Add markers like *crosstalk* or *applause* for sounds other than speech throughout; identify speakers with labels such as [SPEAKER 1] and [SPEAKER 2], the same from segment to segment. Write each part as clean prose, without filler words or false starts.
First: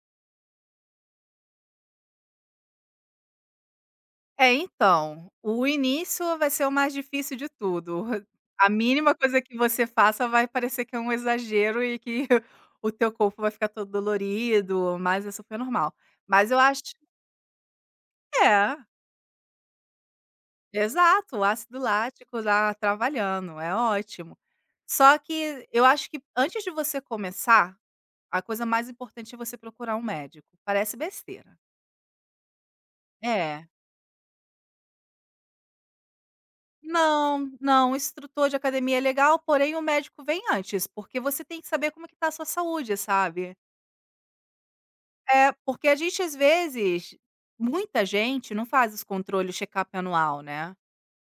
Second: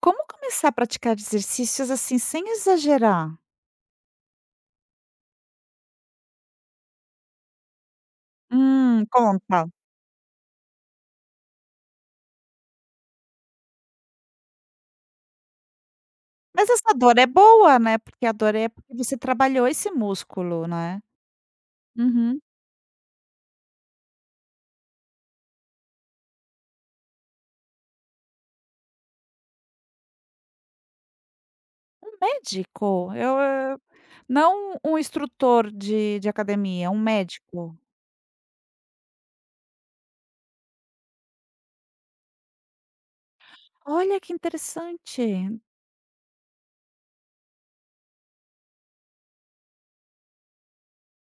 [SPEAKER 1] Como começar a praticar exercícios, assim, sem exagerar?
[SPEAKER 2] É, então, o início vai ser o mais difícil de tudo. *laughs* A mínima coisa que
[SPEAKER 1] Conta.
[SPEAKER 2] você faça vai parecer que é um exagero e que *laughs* o teu corpo vai ficar todo dolorido, mas é super normal. Mas eu
[SPEAKER 1] Mas
[SPEAKER 2] acho
[SPEAKER 1] essa
[SPEAKER 2] que
[SPEAKER 1] dor é boa, né, porque a dor é
[SPEAKER 2] É,
[SPEAKER 1] porque você trabalhou esse músculo, né.
[SPEAKER 2] exato, o ácido lático
[SPEAKER 1] Uhum.
[SPEAKER 2] lá trabalhando, é ótimo. Só que eu acho que antes de você começar, a coisa mais importante é você procurar um médico. Parece besteira.
[SPEAKER 1] Um médico, eu
[SPEAKER 2] É.
[SPEAKER 1] eu não um instrutor de academia, um
[SPEAKER 2] Não,
[SPEAKER 1] médico.
[SPEAKER 2] não, o instrutor de academia é legal, porém o médico vem antes, porque você tem que saber como que tá a sua saúde, sabe.
[SPEAKER 1] Olha que
[SPEAKER 2] É,
[SPEAKER 1] interessante.
[SPEAKER 2] porque a gente às vezes muita gente não faz os controles, o check-up anual, né,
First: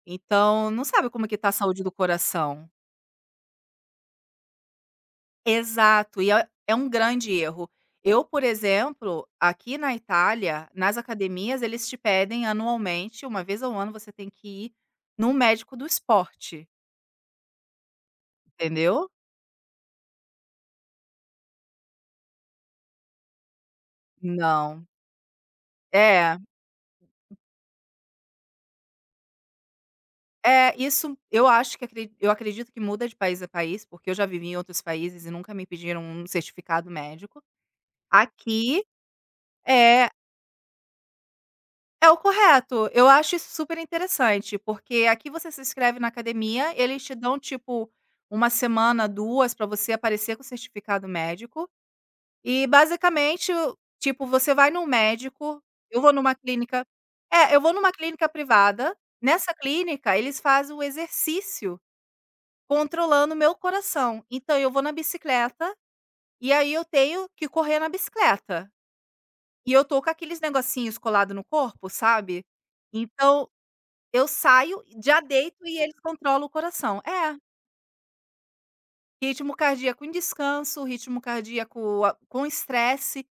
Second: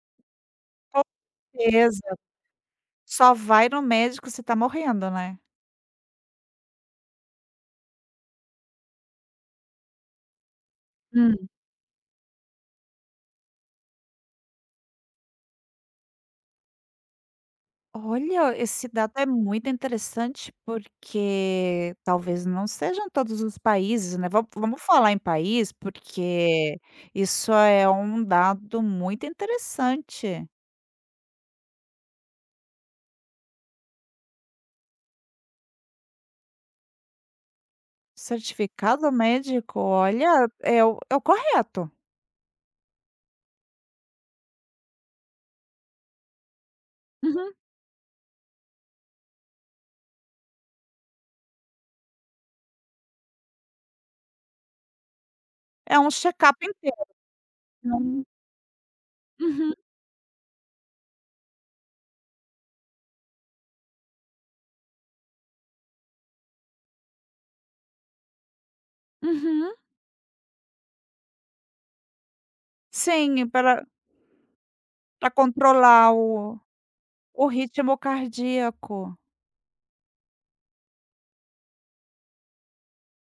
[SPEAKER 2] então não
[SPEAKER 1] Com
[SPEAKER 2] sabe como que tá a saúde do
[SPEAKER 1] certeza,
[SPEAKER 2] coração.
[SPEAKER 1] só vai no médico se tá morrendo, né.
[SPEAKER 2] Exato, e é um grande erro. Eu, por exemplo, aqui na Itália, nas academias, eles te pedem anualmente, uma vez ao ano, você tem que ir num médico do esporte,
[SPEAKER 1] Olha, esse
[SPEAKER 2] entendeu?
[SPEAKER 1] dado é muito interessante, porque talvez não sejam todos os países, né, vamos
[SPEAKER 2] Não.
[SPEAKER 1] falar em país,
[SPEAKER 2] É.
[SPEAKER 1] porque isso é um dado muito interessante.
[SPEAKER 2] É, isso eu acho que acre eu acredito que muda de país a país, porque eu já vivi em outros países e nunca me pediram um certificado médico. Aqui
[SPEAKER 1] Certificado médico,
[SPEAKER 2] é
[SPEAKER 1] olha, é o correto.
[SPEAKER 2] é o correto. Eu acho isso super interessante, porque aqui você se inscreve na academia, eles te dão,
[SPEAKER 1] Uhum.
[SPEAKER 2] tipo, uma semana, 2 para você aparecer com o certificado médico. E basicamente, o tipo, você vai num médico,
[SPEAKER 1] É
[SPEAKER 2] eu
[SPEAKER 1] um
[SPEAKER 2] vou numa
[SPEAKER 1] check-up
[SPEAKER 2] clínica,
[SPEAKER 1] inteiro,
[SPEAKER 2] eu vou numa
[SPEAKER 1] não
[SPEAKER 2] clínica privada. Nessa
[SPEAKER 1] uhum,
[SPEAKER 2] clínica eles fazem o exercício, controlando o meu coração. Então eu vou na bicicleta, e aí eu tenho que correr na bicicleta.
[SPEAKER 1] uhum.
[SPEAKER 2] E eu tô com aqueles negocinhos colado no corpo, sabe.
[SPEAKER 1] Sim,
[SPEAKER 2] Então
[SPEAKER 1] para
[SPEAKER 2] eu saio, já
[SPEAKER 1] para
[SPEAKER 2] deito e eles
[SPEAKER 1] controlar
[SPEAKER 2] controlam o
[SPEAKER 1] o
[SPEAKER 2] coração. É,
[SPEAKER 1] o ritmo cardíaco.
[SPEAKER 2] ritmo cardíaco em descanso, ritmo cardíaco a com estresse.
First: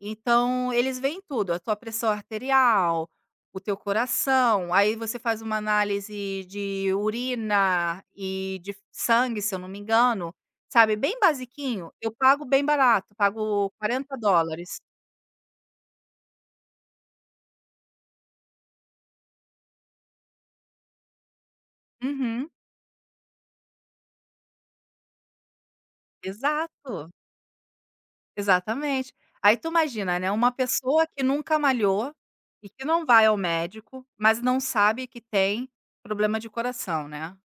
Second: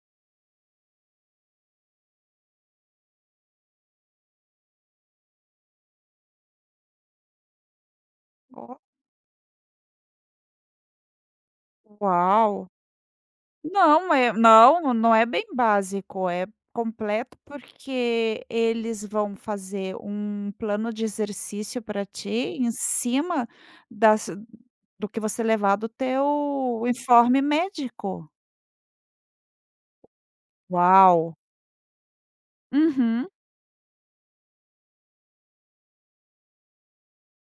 [SPEAKER 2] Então eles veem tudo, a tua pressão arterial, o teu coração, aí você faz uma análise de urina e de
[SPEAKER 1] Oh,
[SPEAKER 2] sangue, se eu não me engano, sabe, bem basiquinho, eu pago bem
[SPEAKER 1] uau!
[SPEAKER 2] barato, pago
[SPEAKER 1] Não,
[SPEAKER 2] 40
[SPEAKER 1] é
[SPEAKER 2] dólares.
[SPEAKER 1] não, não é bem básico, é completo, porque eles vão fazer um plano de exercício para ti
[SPEAKER 2] Uhum,
[SPEAKER 1] em cima das do que você levar do teu
[SPEAKER 2] exato,
[SPEAKER 1] informe médico.
[SPEAKER 2] exatamente. Aí tu imagina, né, uma pessoa que
[SPEAKER 1] Uau!
[SPEAKER 2] nunca malhou e que não vai
[SPEAKER 1] Uhum.
[SPEAKER 2] ao médico, mas não sabe que tem problema de coração, né,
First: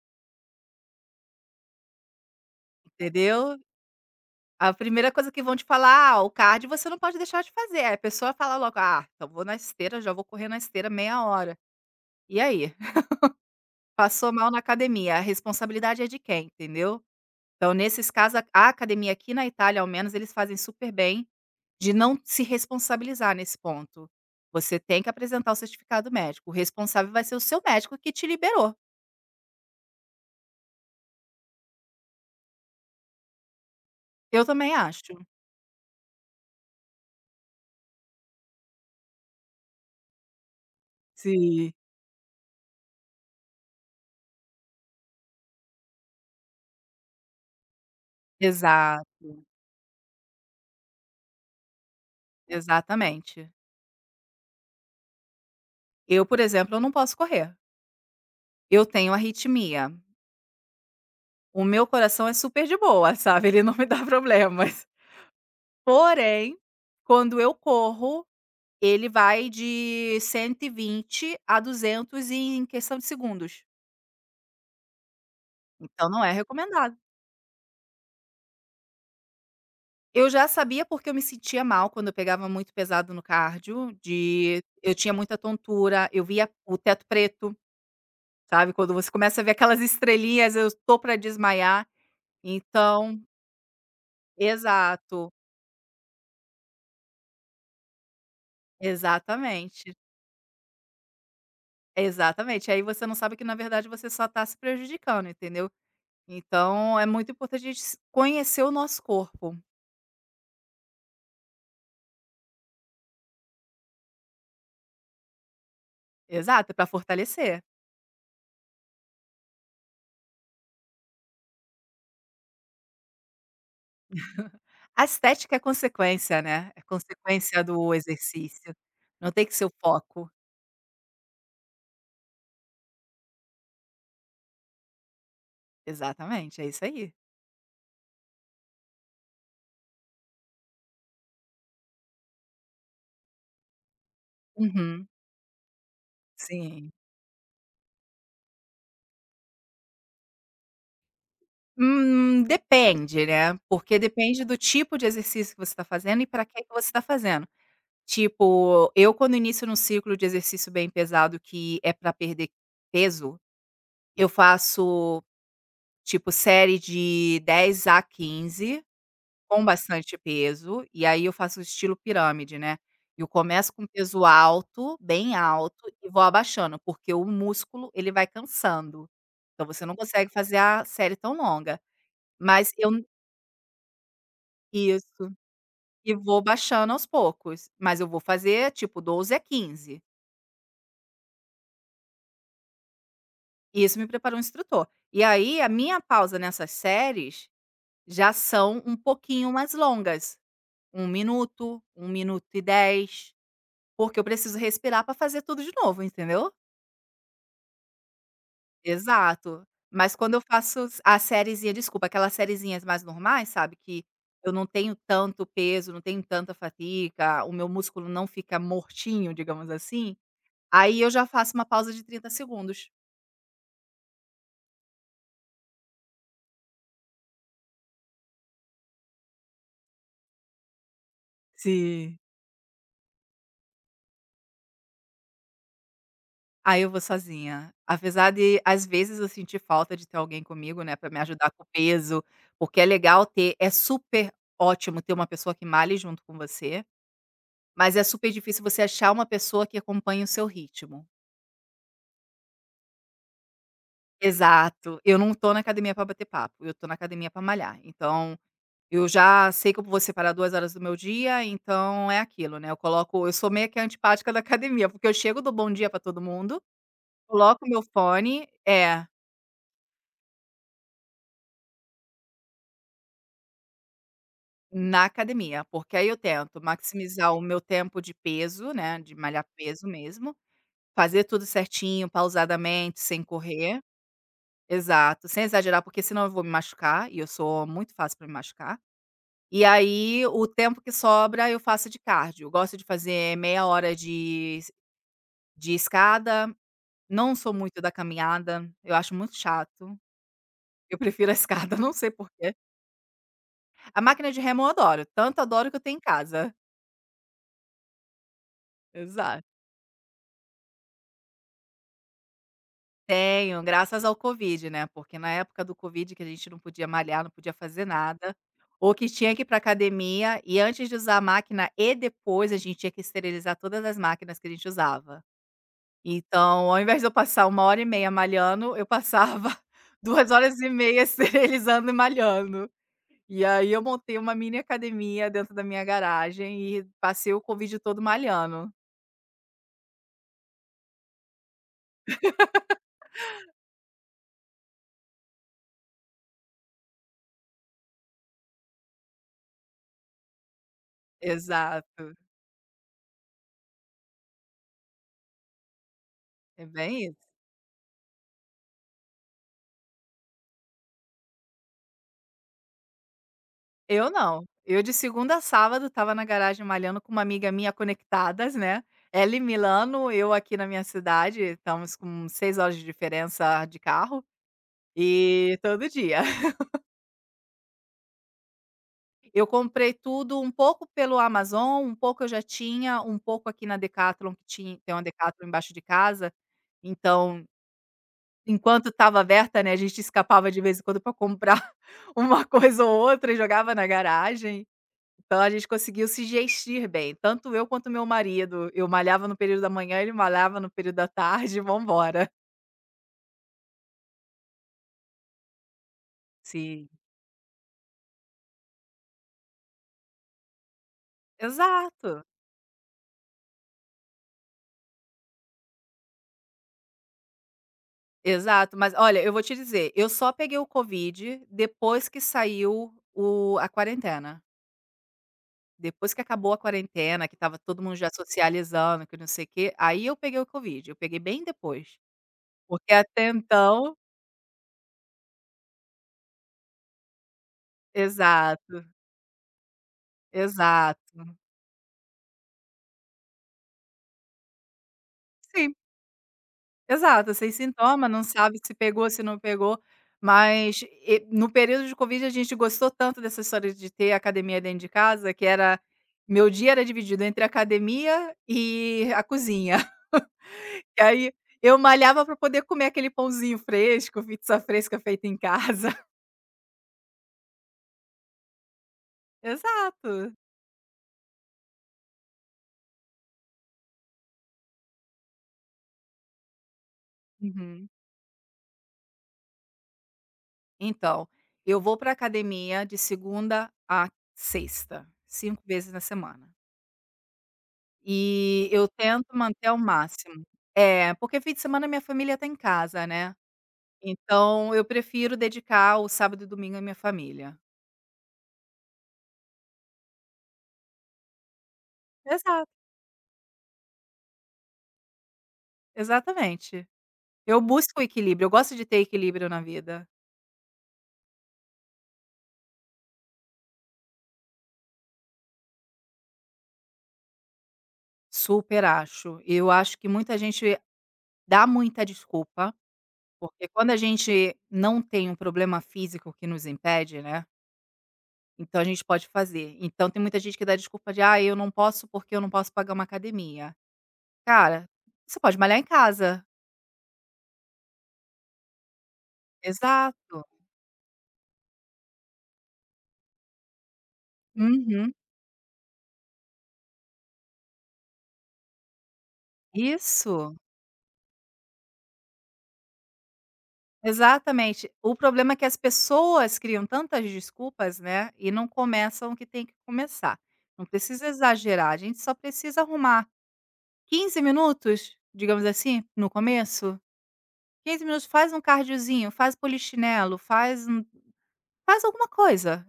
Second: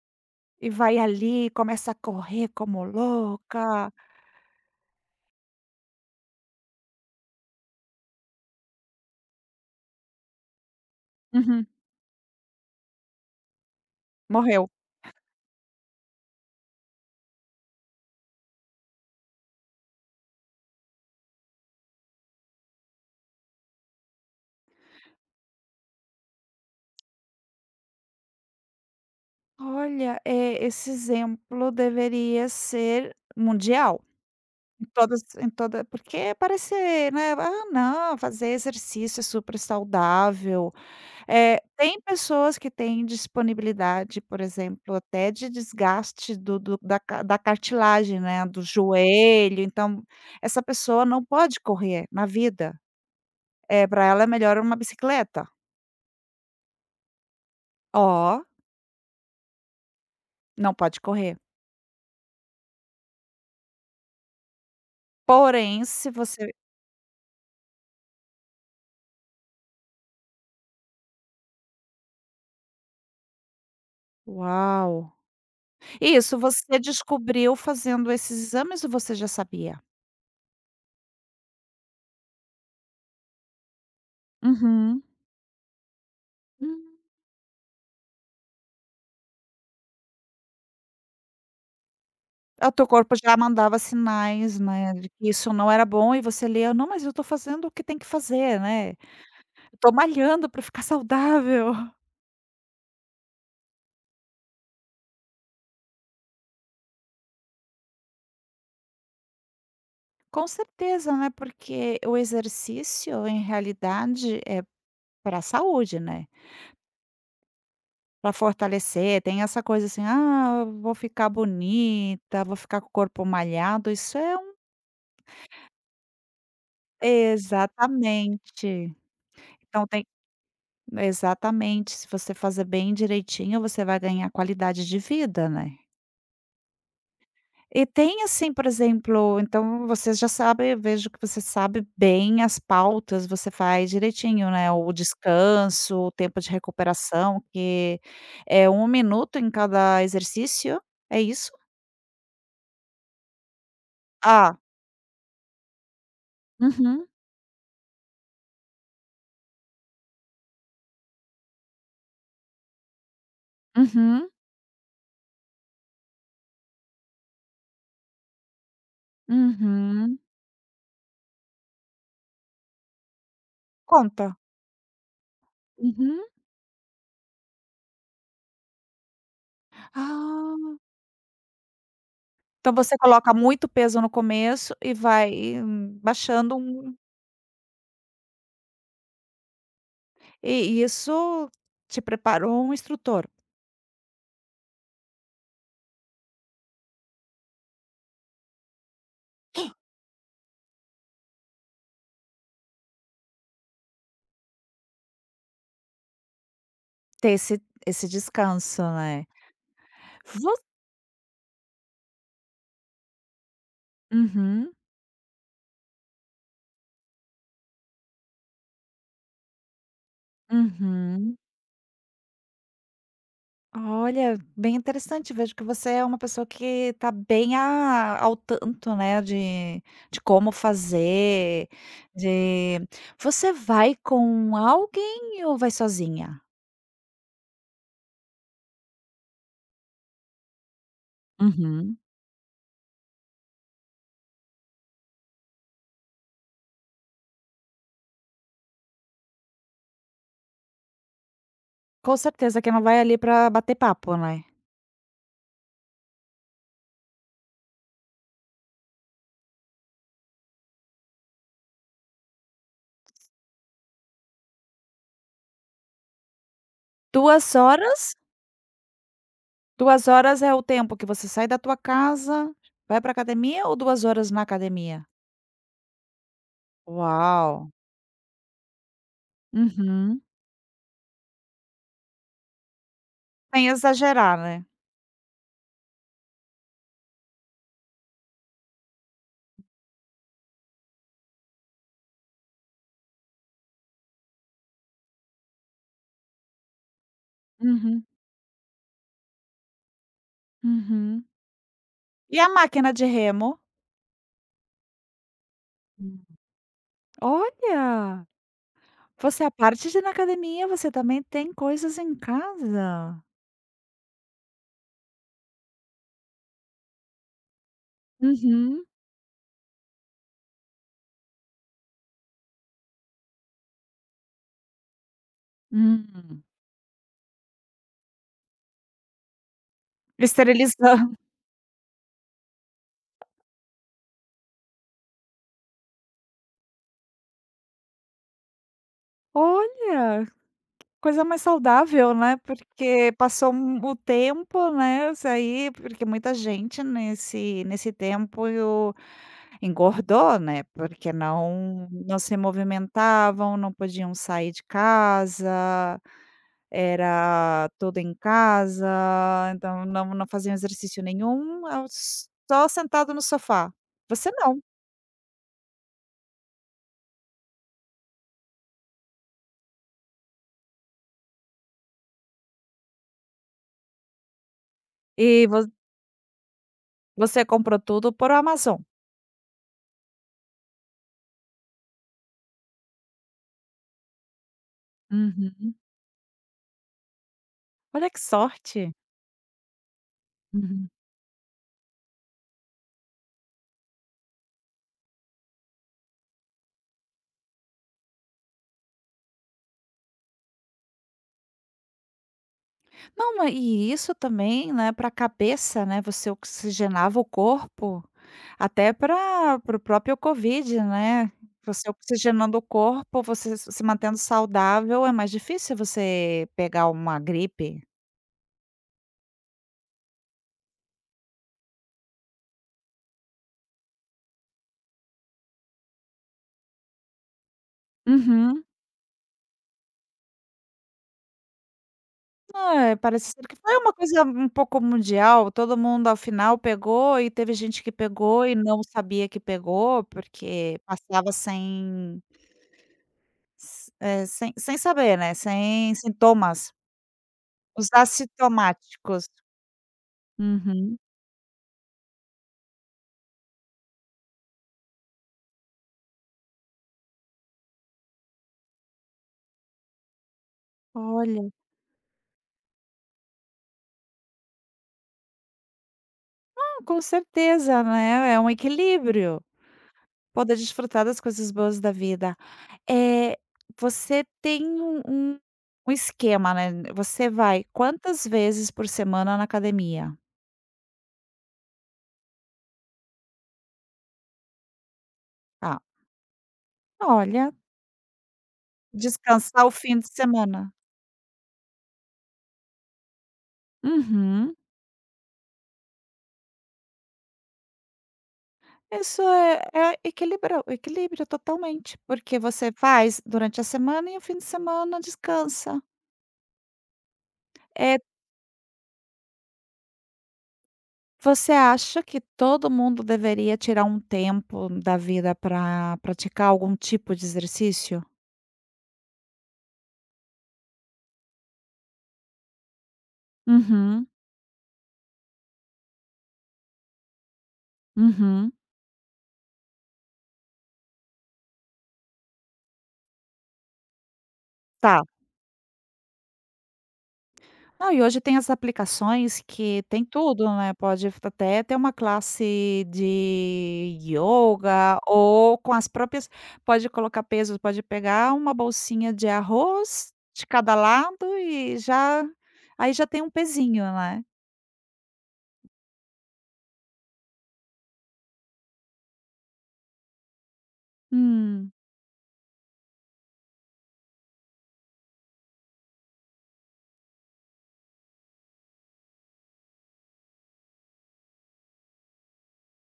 [SPEAKER 1] E vai ali, começa a correr como
[SPEAKER 2] entendeu?
[SPEAKER 1] louca.
[SPEAKER 2] A primeira coisa que vão te falar: "Ah, o cardio você não pode deixar de fazer". Aí a pessoa fala logo: "Ah, então vou na esteira, já vou correr na esteira meia hora".
[SPEAKER 1] Uhum.
[SPEAKER 2] E aí? *laughs* Passou mal na
[SPEAKER 1] Morreu.
[SPEAKER 2] academia, a responsabilidade é de quem, entendeu? Então, nesses casos, a academia aqui na Itália, ao menos, eles fazem super bem de não se responsabilizar nesse ponto. Você tem que apresentar o certificado médico. O responsável vai ser o seu médico que te liberou.
[SPEAKER 1] Olha, esse exemplo deveria ser mundial.
[SPEAKER 2] Eu também acho.
[SPEAKER 1] Todas em toda porque parece, né, "Ah, não, fazer exercício é super saudável". É,
[SPEAKER 2] Sim.
[SPEAKER 1] tem pessoas que têm disponibilidade, por exemplo, até de desgaste do da ca da cartilagem, né, do
[SPEAKER 2] Exato,
[SPEAKER 1] joelho, então essa pessoa não pode correr na vida.
[SPEAKER 2] exatamente.
[SPEAKER 1] É, para ela é melhor uma bicicleta.
[SPEAKER 2] Eu, por exemplo, eu não posso correr.
[SPEAKER 1] Ó,
[SPEAKER 2] Eu tenho arritmia.
[SPEAKER 1] não pode correr.
[SPEAKER 2] O meu coração é super de boa, *laughs* sabe, ele não me dá problemas.
[SPEAKER 1] Porém, se você
[SPEAKER 2] Porém, quando eu corro, ele vai de 120 a 200 em questão de segundos,
[SPEAKER 1] uau!
[SPEAKER 2] então não é
[SPEAKER 1] Isso você
[SPEAKER 2] recomendado.
[SPEAKER 1] descobriu fazendo esses exames ou você já sabia?
[SPEAKER 2] Eu já sabia, porque eu me sentia mal quando eu pegava muito pesado no cardio, de eu
[SPEAKER 1] Uhum.
[SPEAKER 2] tinha muita tontura, eu via o
[SPEAKER 1] Hum.
[SPEAKER 2] teto preto, sabe, quando você começa a ver aquelas estrelinhas, eu estou para desmaiar,
[SPEAKER 1] O teu corpo
[SPEAKER 2] então
[SPEAKER 1] já mandava sinais, né, de que
[SPEAKER 2] exato,
[SPEAKER 1] isso não era bom e você lia: "Não, mas eu tô fazendo o que tem que fazer, né, eu tô
[SPEAKER 2] exatamente.
[SPEAKER 1] malhando para ficar saudável".
[SPEAKER 2] Exatamente, aí você não sabe que na verdade você só está se prejudicando, entendeu. Então é muito importante a gente s conhecer o nosso corpo.
[SPEAKER 1] Com certeza, né, porque o exercício em realidade é pra saúde, né.
[SPEAKER 2] Exato, para fortalecer.
[SPEAKER 1] Para fortalecer, tem essa coisa assim: "Ah, vou ficar bonita, vou ficar com o corpo malhado", isso é um
[SPEAKER 2] A estética é consequência, né, é consequência do exercício,
[SPEAKER 1] exatamente.
[SPEAKER 2] não tem que ser o
[SPEAKER 1] Então tem
[SPEAKER 2] foco.
[SPEAKER 1] exatamente, se você fazer bem direitinho, você vai ganhar qualidade de vida, né.
[SPEAKER 2] Exatamente, é isso aí.
[SPEAKER 1] E tem assim, por exemplo, então você já sabe, eu vejo que você sabe bem as pautas, você faz direitinho, né, o
[SPEAKER 2] Uhum,
[SPEAKER 1] descanso, o tempo de
[SPEAKER 2] sim.
[SPEAKER 1] recuperação, que é 1 minuto em cada exercício, é isso?
[SPEAKER 2] Depende, né, porque depende do
[SPEAKER 1] Ah,
[SPEAKER 2] tipo de exercício que você está fazendo e para que que você está
[SPEAKER 1] uhum,
[SPEAKER 2] fazendo. Tipo, eu quando inicio num ciclo de exercício bem pesado que é para perder peso. Eu
[SPEAKER 1] uhum,
[SPEAKER 2] faço, tipo, série de 10 a 15 com bastante
[SPEAKER 1] uhum.
[SPEAKER 2] peso, e aí eu faço estilo pirâmide, né. Eu começo com peso
[SPEAKER 1] Conta.
[SPEAKER 2] alto, bem alto, e
[SPEAKER 1] Uhum.
[SPEAKER 2] vou abaixando, porque o músculo, ele vai cansando. Então você não consegue fazer
[SPEAKER 1] Ah,
[SPEAKER 2] a série tão longa. Mas
[SPEAKER 1] então
[SPEAKER 2] eu
[SPEAKER 1] você
[SPEAKER 2] n
[SPEAKER 1] coloca muito peso no começo e vai
[SPEAKER 2] Isso. E vou
[SPEAKER 1] baixando
[SPEAKER 2] baixando
[SPEAKER 1] um,
[SPEAKER 2] aos poucos, mas eu vou fazer, tipo, doze a 15.
[SPEAKER 1] e isso te preparou um instrutor,
[SPEAKER 2] Isso me preparou um instrutor. E aí, a minha pausa nessas séries já são um pouquinho mais longas. 1 minuto, 1 minuto e 10, porque eu preciso respirar para fazer tudo de novo, entendeu?
[SPEAKER 1] ter esse descanso, né.
[SPEAKER 2] Exato. Mas quando eu faço s a sériezinha, desculpa, aquelas sériezinhas mais normais, sabe, que eu não
[SPEAKER 1] Uhum,
[SPEAKER 2] tenho tanto peso, não tenho tanta fadiga, o meu músculo não fica mortinho, digamos assim, aí eu já
[SPEAKER 1] uhum.
[SPEAKER 2] faço uma pausa de 30 segundos.
[SPEAKER 1] Olha, bem interessante. Vejo que você é uma pessoa que está bem a ao tanto, né, de como fazer,
[SPEAKER 2] Sim.
[SPEAKER 1] de você vai com alguém ou vai sozinha?
[SPEAKER 2] Ah, eu vou sozinha. Apesar de, às vezes, eu sentir falta de ter alguém comigo, né, pra me ajudar com o
[SPEAKER 1] Uhum.
[SPEAKER 2] peso, porque é legal ter, é super ótimo ter uma pessoa que malhe junto com você, mas é super difícil você achar uma pessoa que acompanhe o seu ritmo.
[SPEAKER 1] Com certeza que não vai ali para bater papo, né.
[SPEAKER 2] Exato. Eu não tô na academia pra bater papo, eu tô na academia pra malhar. Então, eu já sei que eu vou separar 2 horas do meu dia, então é aquilo, né, eu sou meio que a antipática da academia, porque eu chego, dou bom dia pra todo mundo,
[SPEAKER 1] duas
[SPEAKER 2] coloco meu
[SPEAKER 1] horas,
[SPEAKER 2] fone.
[SPEAKER 1] 2 horas é o tempo que você sai da tua casa, vai para academia ou 2 horas na
[SPEAKER 2] Na
[SPEAKER 1] academia?
[SPEAKER 2] academia, porque aí eu tento maximizar o meu
[SPEAKER 1] Uau!
[SPEAKER 2] tempo de peso, né, de malhar peso
[SPEAKER 1] Uhum.
[SPEAKER 2] mesmo, fazer tudo certinho, pausadamente, sem
[SPEAKER 1] Sem
[SPEAKER 2] correr,
[SPEAKER 1] exagerar, né?
[SPEAKER 2] exato, sem exagerar, porque senão eu vou me machucar e eu sou muito fácil para me machucar. E aí o tempo que sobra eu faço de cardio. Eu gosto de fazer meia hora de escada, não sou muito da
[SPEAKER 1] Uhum,
[SPEAKER 2] caminhada, eu acho muito chato, eu
[SPEAKER 1] uhum.
[SPEAKER 2] prefiro a *laughs* escada, não sei
[SPEAKER 1] E a
[SPEAKER 2] porquê.
[SPEAKER 1] máquina de remo?
[SPEAKER 2] A máquina de remo eu adoro, tanto adoro que eu tenho em
[SPEAKER 1] Hum.
[SPEAKER 2] casa.
[SPEAKER 1] Olha,
[SPEAKER 2] Exato.
[SPEAKER 1] você é a parte de ir na academia, você também tem coisas em casa?
[SPEAKER 2] Tenho, graças ao Covid, né, porque na época do Covid que a gente não podia malhar, não podia fazer nada,
[SPEAKER 1] Uhum.
[SPEAKER 2] ou que tinha que ir pra academia e antes de usar a máquina e depois a gente tinha que esterilizar todas as máquinas que a gente usava.
[SPEAKER 1] Hum,
[SPEAKER 2] Então, ao invés de eu passar 1 hora e meia malhando, eu passava *laughs* duas horas e
[SPEAKER 1] esterilizan
[SPEAKER 2] meia esterilizando e malhando. E aí eu montei uma mini academia dentro da minha garagem e passei o Covid todo malhando.
[SPEAKER 1] *laughs* olha, coisa mais saudável, né, porque passou um o tempo, né, isso aí porque muita gente nesse tempo engordou, né, porque não
[SPEAKER 2] Exato,
[SPEAKER 1] não se movimentavam, não podiam sair de casa.
[SPEAKER 2] é bem.
[SPEAKER 1] Era tudo em casa, então não faziam exercício nenhum, eu s- só sentado no sofá.
[SPEAKER 2] Eu
[SPEAKER 1] Você
[SPEAKER 2] não.
[SPEAKER 1] não.
[SPEAKER 2] Eu de segunda a sábado estava na garagem malhando com uma amiga minha conectadas, né, ela em Milano, eu aqui na minha cidade, estamos com 6 horas de diferença de carro,
[SPEAKER 1] E
[SPEAKER 2] e
[SPEAKER 1] vo
[SPEAKER 2] todo dia. *laughs*
[SPEAKER 1] você comprou tudo por Amazon.
[SPEAKER 2] Eu comprei tudo um pouco pelo Amazon, um pouco eu já tinha, um pouco aqui na Decathlon, que tinha tem uma Decathlon embaixo
[SPEAKER 1] Uhum.
[SPEAKER 2] de casa, então,
[SPEAKER 1] Olha que
[SPEAKER 2] enquanto
[SPEAKER 1] sorte.
[SPEAKER 2] estava aberta, né, a gente escapava de vez em
[SPEAKER 1] Uhum.
[SPEAKER 2] quando para comprar *laughs* uma coisa ou outra e jogava na garagem. Então a gente conseguiu se gestir bem, tanto eu quanto meu marido. Eu malhava no período da manhã, ele malhava no período da tarde. *laughs* Vambora.
[SPEAKER 1] Não, ma e isso também, né, para a cabeça, né, você
[SPEAKER 2] Sim.
[SPEAKER 1] oxigenava o corpo, até para o próprio Covid, né, você
[SPEAKER 2] Exato,
[SPEAKER 1] oxigenando o corpo, você se mantendo saudável, é mais difícil você pegar uma gripe.
[SPEAKER 2] exato. Mas olha, eu vou te dizer, eu só peguei o Covid depois que saiu o a quarentena. Depois que acabou a quarentena, que estava todo mundo já
[SPEAKER 1] Uhum.
[SPEAKER 2] socializando, que não sei o quê, aí eu peguei o Covid. Eu peguei bem depois. Porque
[SPEAKER 1] É,
[SPEAKER 2] até
[SPEAKER 1] parece ser que foi uma
[SPEAKER 2] então,
[SPEAKER 1] coisa um pouco mundial, todo mundo ao final pegou e teve gente que pegou e não
[SPEAKER 2] exato,
[SPEAKER 1] sabia que pegou, porque
[SPEAKER 2] exato.
[SPEAKER 1] passava sem s sem sem saber, né,
[SPEAKER 2] Sim,
[SPEAKER 1] sem sintomas,
[SPEAKER 2] exato, sem
[SPEAKER 1] os
[SPEAKER 2] sintoma, não sabe se pegou, se
[SPEAKER 1] assintomáticos.
[SPEAKER 2] não pegou, mas
[SPEAKER 1] Uhum.
[SPEAKER 2] e no período de Covid a gente gostou tanto dessa história de ter academia dentro de casa, que era meu dia era dividido entre a academia e a cozinha. *laughs* E aí
[SPEAKER 1] Olha.
[SPEAKER 2] eu malhava para poder comer aquele pãozinho fresco, pizza fresca feita em casa. *laughs*
[SPEAKER 1] Não, com certeza, né, é um equilíbrio,
[SPEAKER 2] Exato.
[SPEAKER 1] poder desfrutar das coisas boas da vida. É, você tem um esquema, né, você vai
[SPEAKER 2] Uhum.
[SPEAKER 1] quantas vezes por semana na academia?
[SPEAKER 2] Então, eu vou para academia de segunda a sexta, cinco
[SPEAKER 1] Tá.
[SPEAKER 2] vezes na semana.
[SPEAKER 1] Olha,
[SPEAKER 2] E eu tento
[SPEAKER 1] descansar
[SPEAKER 2] manter
[SPEAKER 1] o
[SPEAKER 2] ao
[SPEAKER 1] fim de
[SPEAKER 2] máximo.
[SPEAKER 1] semana.
[SPEAKER 2] É, porque fim de semana minha família tá em casa, né,
[SPEAKER 1] Uhum.
[SPEAKER 2] então eu prefiro dedicar o sábado e domingo à minha família.
[SPEAKER 1] Isso é é equilibra equilíbrio totalmente, porque
[SPEAKER 2] Exato,
[SPEAKER 1] você faz durante a semana e o fim de semana descansa.
[SPEAKER 2] exatamente. Eu
[SPEAKER 1] É,
[SPEAKER 2] busco o equilíbrio, eu gosto de ter equilíbrio na vida.
[SPEAKER 1] você acha que todo mundo deveria tirar um tempo da vida para praticar algum tipo de exercício?
[SPEAKER 2] Super acho. Eu acho que muita gente dá muita desculpa, porque quando a
[SPEAKER 1] Uhum,
[SPEAKER 2] gente não tem um problema físico que nos impede, né,
[SPEAKER 1] uhum.
[SPEAKER 2] então a gente pode fazer. Então tem muita gente que dá desculpa de: "Ah, eu não posso porque eu não posso pagar uma academia". Cara,
[SPEAKER 1] Tá.
[SPEAKER 2] você pode malhar em casa.
[SPEAKER 1] Não, e hoje tem as aplicações que tem tudo,
[SPEAKER 2] Exato.
[SPEAKER 1] né, pode até ter uma classe de yoga
[SPEAKER 2] Uhum.
[SPEAKER 1] ou com as próprias pode colocar pesos, pode pegar uma bolsinha de arroz de
[SPEAKER 2] Isso,
[SPEAKER 1] cada lado e já aí já tem um pezinho, né.
[SPEAKER 2] exatamente. O problema é que as pessoas criam tantas desculpas, né, e não começam o que tem que começar. Não precisa
[SPEAKER 1] Hum.
[SPEAKER 2] exagerar, a gente só precisa arrumar 15 minutos, digamos assim, no começo, 15 minutos, faz um cardiozinho, faz polichinelo, faz alguma coisa.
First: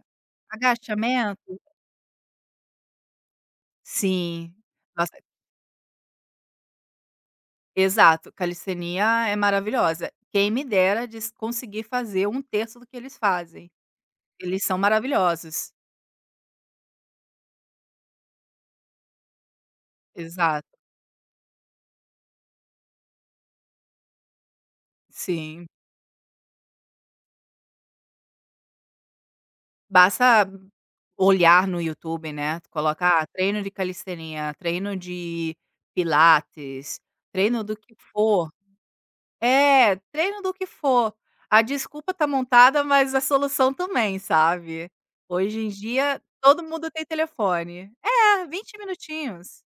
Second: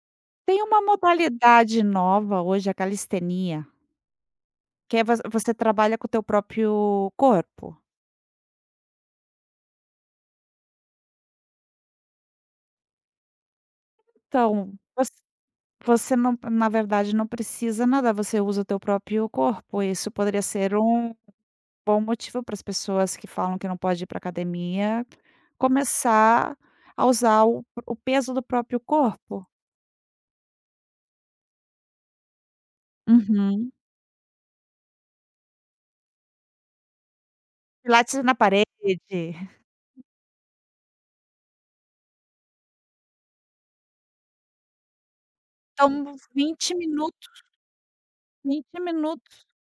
[SPEAKER 1] Tem uma
[SPEAKER 2] Agachamento.
[SPEAKER 1] modalidade nova hoje, a calistenia,
[SPEAKER 2] Sim.
[SPEAKER 1] que é vo
[SPEAKER 2] Nossa.
[SPEAKER 1] você trabalha com o teu próprio corpo.
[SPEAKER 2] Exato, calistenia é maravilhosa. Quem me dera de conseguir fazer um terço do que eles fazem. Eles
[SPEAKER 1] Então,
[SPEAKER 2] são maravilhosos.
[SPEAKER 1] você não na verdade não precisa nadar, você usa o teu próprio corpo, isso poderia
[SPEAKER 2] Exato,
[SPEAKER 1] ser um bom motivo para as pessoas que falam que não pode ir para academia,
[SPEAKER 2] sim.
[SPEAKER 1] começar a usar o peso do próprio corpo.
[SPEAKER 2] Basta olhar no YouTube, né, tu coloca: "Ah, treino de
[SPEAKER 1] Uhum.
[SPEAKER 2] calistenia, treino de pilates, treino do que
[SPEAKER 1] Pilates na
[SPEAKER 2] for".
[SPEAKER 1] parede.
[SPEAKER 2] É, treino do que for. A desculpa tá montada, mas a solução também, sabe. Hoje em
[SPEAKER 1] São
[SPEAKER 2] dia todo
[SPEAKER 1] vinte
[SPEAKER 2] mundo tem
[SPEAKER 1] minutos,
[SPEAKER 2] telefone. É, 20
[SPEAKER 1] 20 minutos.
[SPEAKER 2] minutinhos.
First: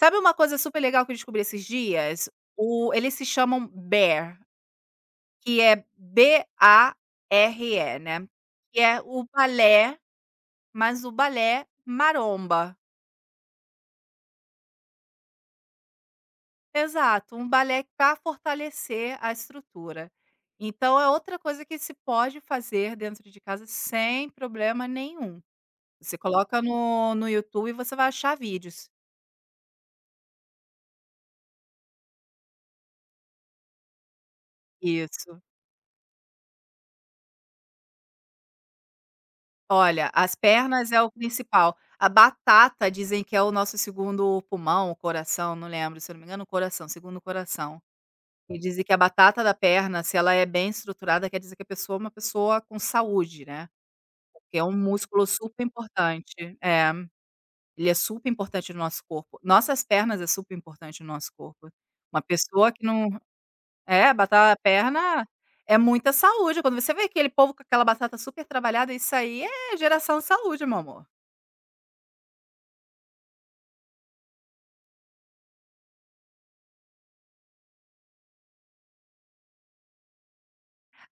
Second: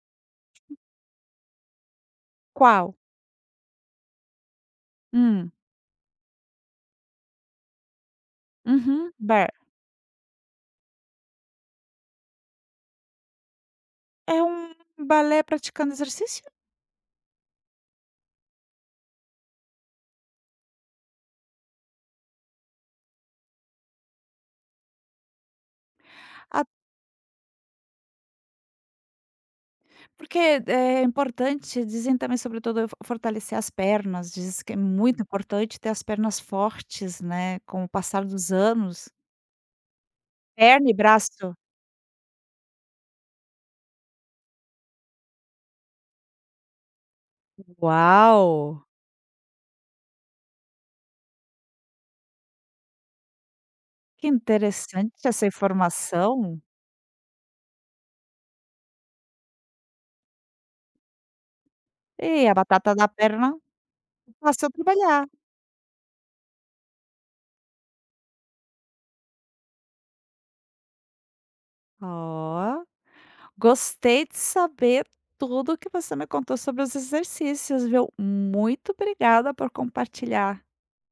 [SPEAKER 2] Sabe uma coisa super legal que eu descobri esses dias? O
[SPEAKER 1] Qual?
[SPEAKER 2] Eles se chamam Bear,
[SPEAKER 1] Hum.
[SPEAKER 2] que é BARE, né, que é
[SPEAKER 1] Uhum.
[SPEAKER 2] o
[SPEAKER 1] Bear.
[SPEAKER 2] balé, mas o balé maromba.
[SPEAKER 1] É um balé praticando exercício.
[SPEAKER 2] Exato, um balé para fortalecer a estrutura. Então é outra coisa que se pode fazer dentro de casa sem problema nenhum. Você coloca no YouTube e você vai achar vídeos.
[SPEAKER 1] Porque é importante, dizem também, sobretudo, eu fo fortalecer as pernas, diz que é muito
[SPEAKER 2] Isso.
[SPEAKER 1] importante ter as pernas fortes, né, com o passar dos anos.
[SPEAKER 2] Olha, as
[SPEAKER 1] Perna
[SPEAKER 2] pernas
[SPEAKER 1] e
[SPEAKER 2] é o
[SPEAKER 1] braço.
[SPEAKER 2] principal. A batata dizem que é o nosso segundo pulmão, o coração, não lembro, se eu não me engano, o coração, segundo coração. E dizem
[SPEAKER 1] Uau!
[SPEAKER 2] que a batata da perna, se ela é bem estruturada, quer dizer que a pessoa é uma pessoa com saúde, né?
[SPEAKER 1] Que
[SPEAKER 2] Que é um músculo
[SPEAKER 1] interessante essa
[SPEAKER 2] super importante.
[SPEAKER 1] informação.
[SPEAKER 2] É, ele é super importante no nosso corpo. Nossas pernas é super importante no nosso corpo. Uma
[SPEAKER 1] E a
[SPEAKER 2] pessoa que
[SPEAKER 1] batata da
[SPEAKER 2] não.
[SPEAKER 1] perna
[SPEAKER 2] É, batata da
[SPEAKER 1] passou a trabalhar.
[SPEAKER 2] perna é muita saúde. Quando você vê aquele povo com aquela batata super trabalhada, isso aí é geração de saúde, meu amor.
[SPEAKER 1] Ó. Gostei de saber tudo o que você me contou sobre os exercícios, viu. Muito obrigada por compartilhar.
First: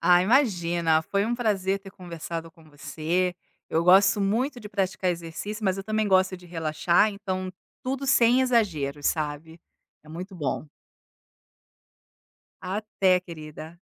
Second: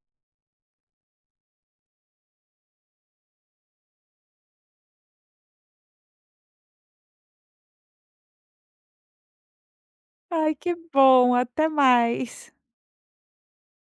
[SPEAKER 2] Ah, imagina, foi um prazer ter conversado com você. Eu gosto muito de praticar exercício, mas eu também gosto de relaxar, então tudo sem exageros, sabe? É muito
[SPEAKER 1] Ai,
[SPEAKER 2] bom.
[SPEAKER 1] que bom. Até mais.
[SPEAKER 2] Até, querida.